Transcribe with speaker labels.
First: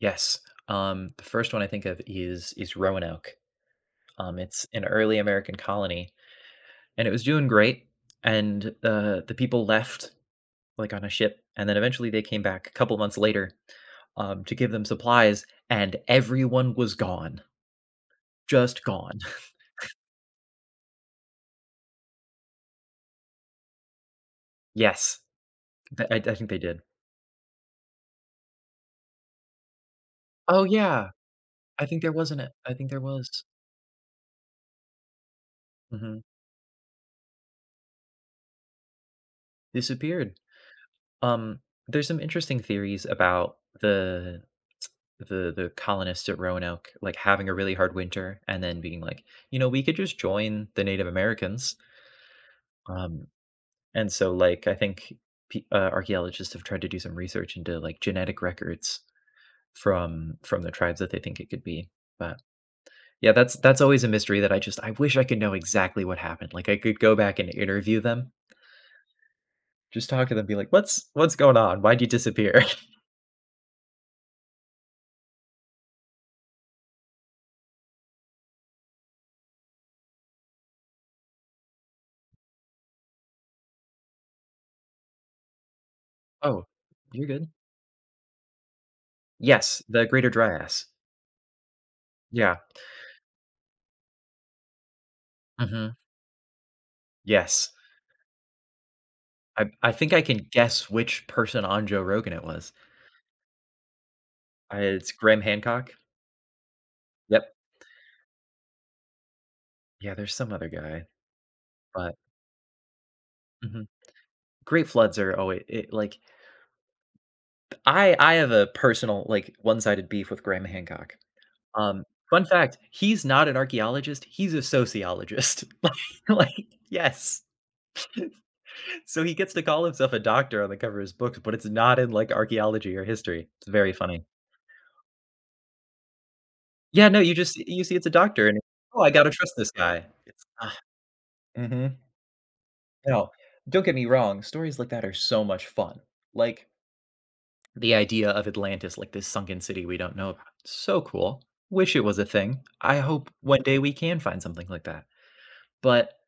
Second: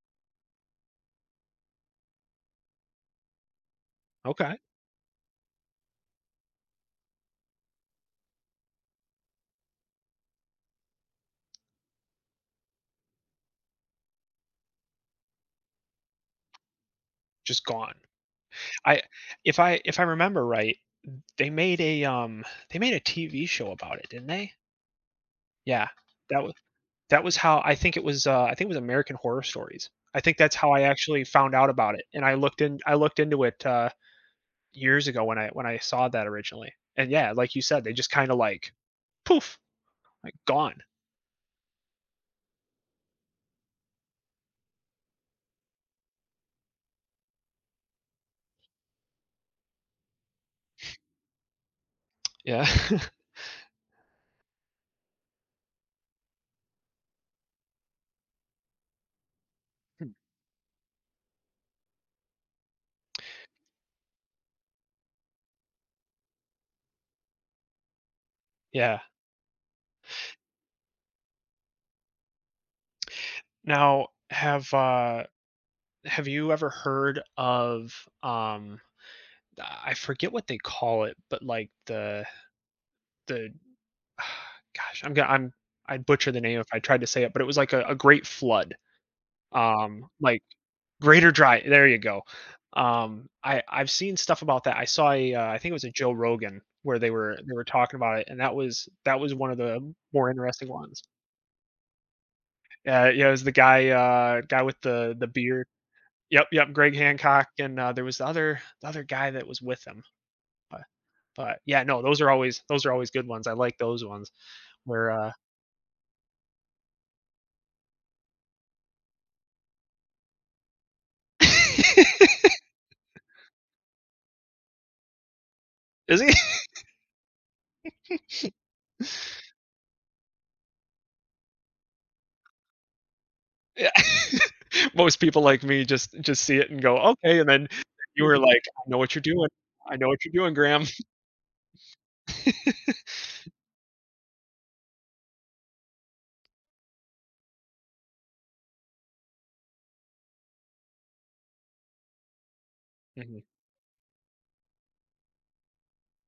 Speaker 1: Yes, um, the 1st one I think of is is Roanoke. Um,
Speaker 2: Okay.
Speaker 1: it's an early American colony, and it was doing great, and, uh, the people left, like, on a ship, and then eventually they came back a couple months later, um, to give them supplies and everyone was gone.
Speaker 2: Just gone.
Speaker 1: Just
Speaker 2: I
Speaker 1: gone.
Speaker 2: if I if I remember right, they made a, um, they made a TV show about it, didn't they?
Speaker 1: Yes.
Speaker 2: Yeah,
Speaker 1: D I I
Speaker 2: that
Speaker 1: think
Speaker 2: wa
Speaker 1: they did.
Speaker 2: that was how I think it was, uh, I think it was American Horror Story. I think that's
Speaker 1: Oh
Speaker 2: how I
Speaker 1: yeah,
Speaker 2: actually found out
Speaker 1: I
Speaker 2: about
Speaker 1: think
Speaker 2: it
Speaker 1: there
Speaker 2: and I
Speaker 1: wasn't it
Speaker 2: looked
Speaker 1: I
Speaker 2: in
Speaker 1: think
Speaker 2: I
Speaker 1: there
Speaker 2: looked
Speaker 1: was.
Speaker 2: into it, uh, years ago when I when I saw
Speaker 1: Mhm.
Speaker 2: that originally. And yeah, like you said, they just kinda, like, poof, like,
Speaker 1: Disappeared.
Speaker 2: gone.
Speaker 1: Um, there's some interesting theories about the the the colonists at Roanoke, like, having a really hard winter and then being like, you know, "We could just join the Native Americans."
Speaker 2: Yeah.
Speaker 1: Um, and so, like, I think pe uh, archaeologists have tried to do some research into, like, genetic records
Speaker 2: Hmm.
Speaker 1: from from the tribes that they think it could be, but yeah, that's that's always a mystery that I just I wish I could know exactly what happened, like, I could go back and interview them.
Speaker 2: Yeah.
Speaker 1: Just talk to them be like, "What's what's going on? Why did you disappear?"
Speaker 2: Now, have, uh have you ever heard of, um, I forget what they call it, but like the the gosh, I'm g I'm I'd butcher the name
Speaker 1: Oh,
Speaker 2: if I tried to say
Speaker 1: you're
Speaker 2: it, but it
Speaker 1: good.
Speaker 2: was, like, a a great flood.
Speaker 1: Yes, the
Speaker 2: Um,
Speaker 1: Greater
Speaker 2: like
Speaker 1: Dryas.
Speaker 2: greater dry, there you go,
Speaker 1: Yeah.
Speaker 2: um, I I've seen stuff about that. I saw a, uh, I think it was a
Speaker 1: Mhm.
Speaker 2: Joe Rogan where they were they were
Speaker 1: Yes.
Speaker 2: talking about it, and that was that was one of
Speaker 1: I
Speaker 2: the
Speaker 1: I think I
Speaker 2: more
Speaker 1: can
Speaker 2: interesting
Speaker 1: guess
Speaker 2: ones.
Speaker 1: which person on Joe Rogan it was.
Speaker 2: Uh, yeah, it was the guy, uh, guy
Speaker 1: Uh,
Speaker 2: with
Speaker 1: it's
Speaker 2: the the
Speaker 1: Graham
Speaker 2: beard.
Speaker 1: Hancock?
Speaker 2: Yup, yup, Greg Hancock,
Speaker 1: Yep.
Speaker 2: and, uh, there was the other the other guy that was with him.
Speaker 1: Yeah, there's some other
Speaker 2: But
Speaker 1: guy.
Speaker 2: but, yeah, no,
Speaker 1: But
Speaker 2: those are always those are always good ones, I like
Speaker 1: Mhm.
Speaker 2: those ones
Speaker 1: Great
Speaker 2: where,
Speaker 1: floods
Speaker 2: uh
Speaker 1: are always e like I I have a personal like one-sided beef with Graham Hancock. Um, fun fact, he's not an archaeologist, he's a sociologist, like
Speaker 2: Is he?
Speaker 1: like yes. So he gets to call himself a doctor on the cover of his books, but it's not in, like, archaeology or history, it's
Speaker 2: Yeah.
Speaker 1: very funny.
Speaker 2: Most people like me just just see it and go,
Speaker 1: Yeah, no, you
Speaker 2: "Okay," and
Speaker 1: just
Speaker 2: then
Speaker 1: you see it's a
Speaker 2: you were
Speaker 1: doctor and,
Speaker 2: like, "I know
Speaker 1: "Oh, I
Speaker 2: what you're
Speaker 1: gotta
Speaker 2: doing,
Speaker 1: trust this
Speaker 2: I
Speaker 1: guy."
Speaker 2: know what you're doing, Graham."
Speaker 1: Mhm. No, don't get me wrong, stories like that are so much fun, like, the idea of Atlantis, like, this sunken city we don't know about- so cool, wish it was a thing. I hope
Speaker 2: Mhm.
Speaker 1: one day we can find something like that, but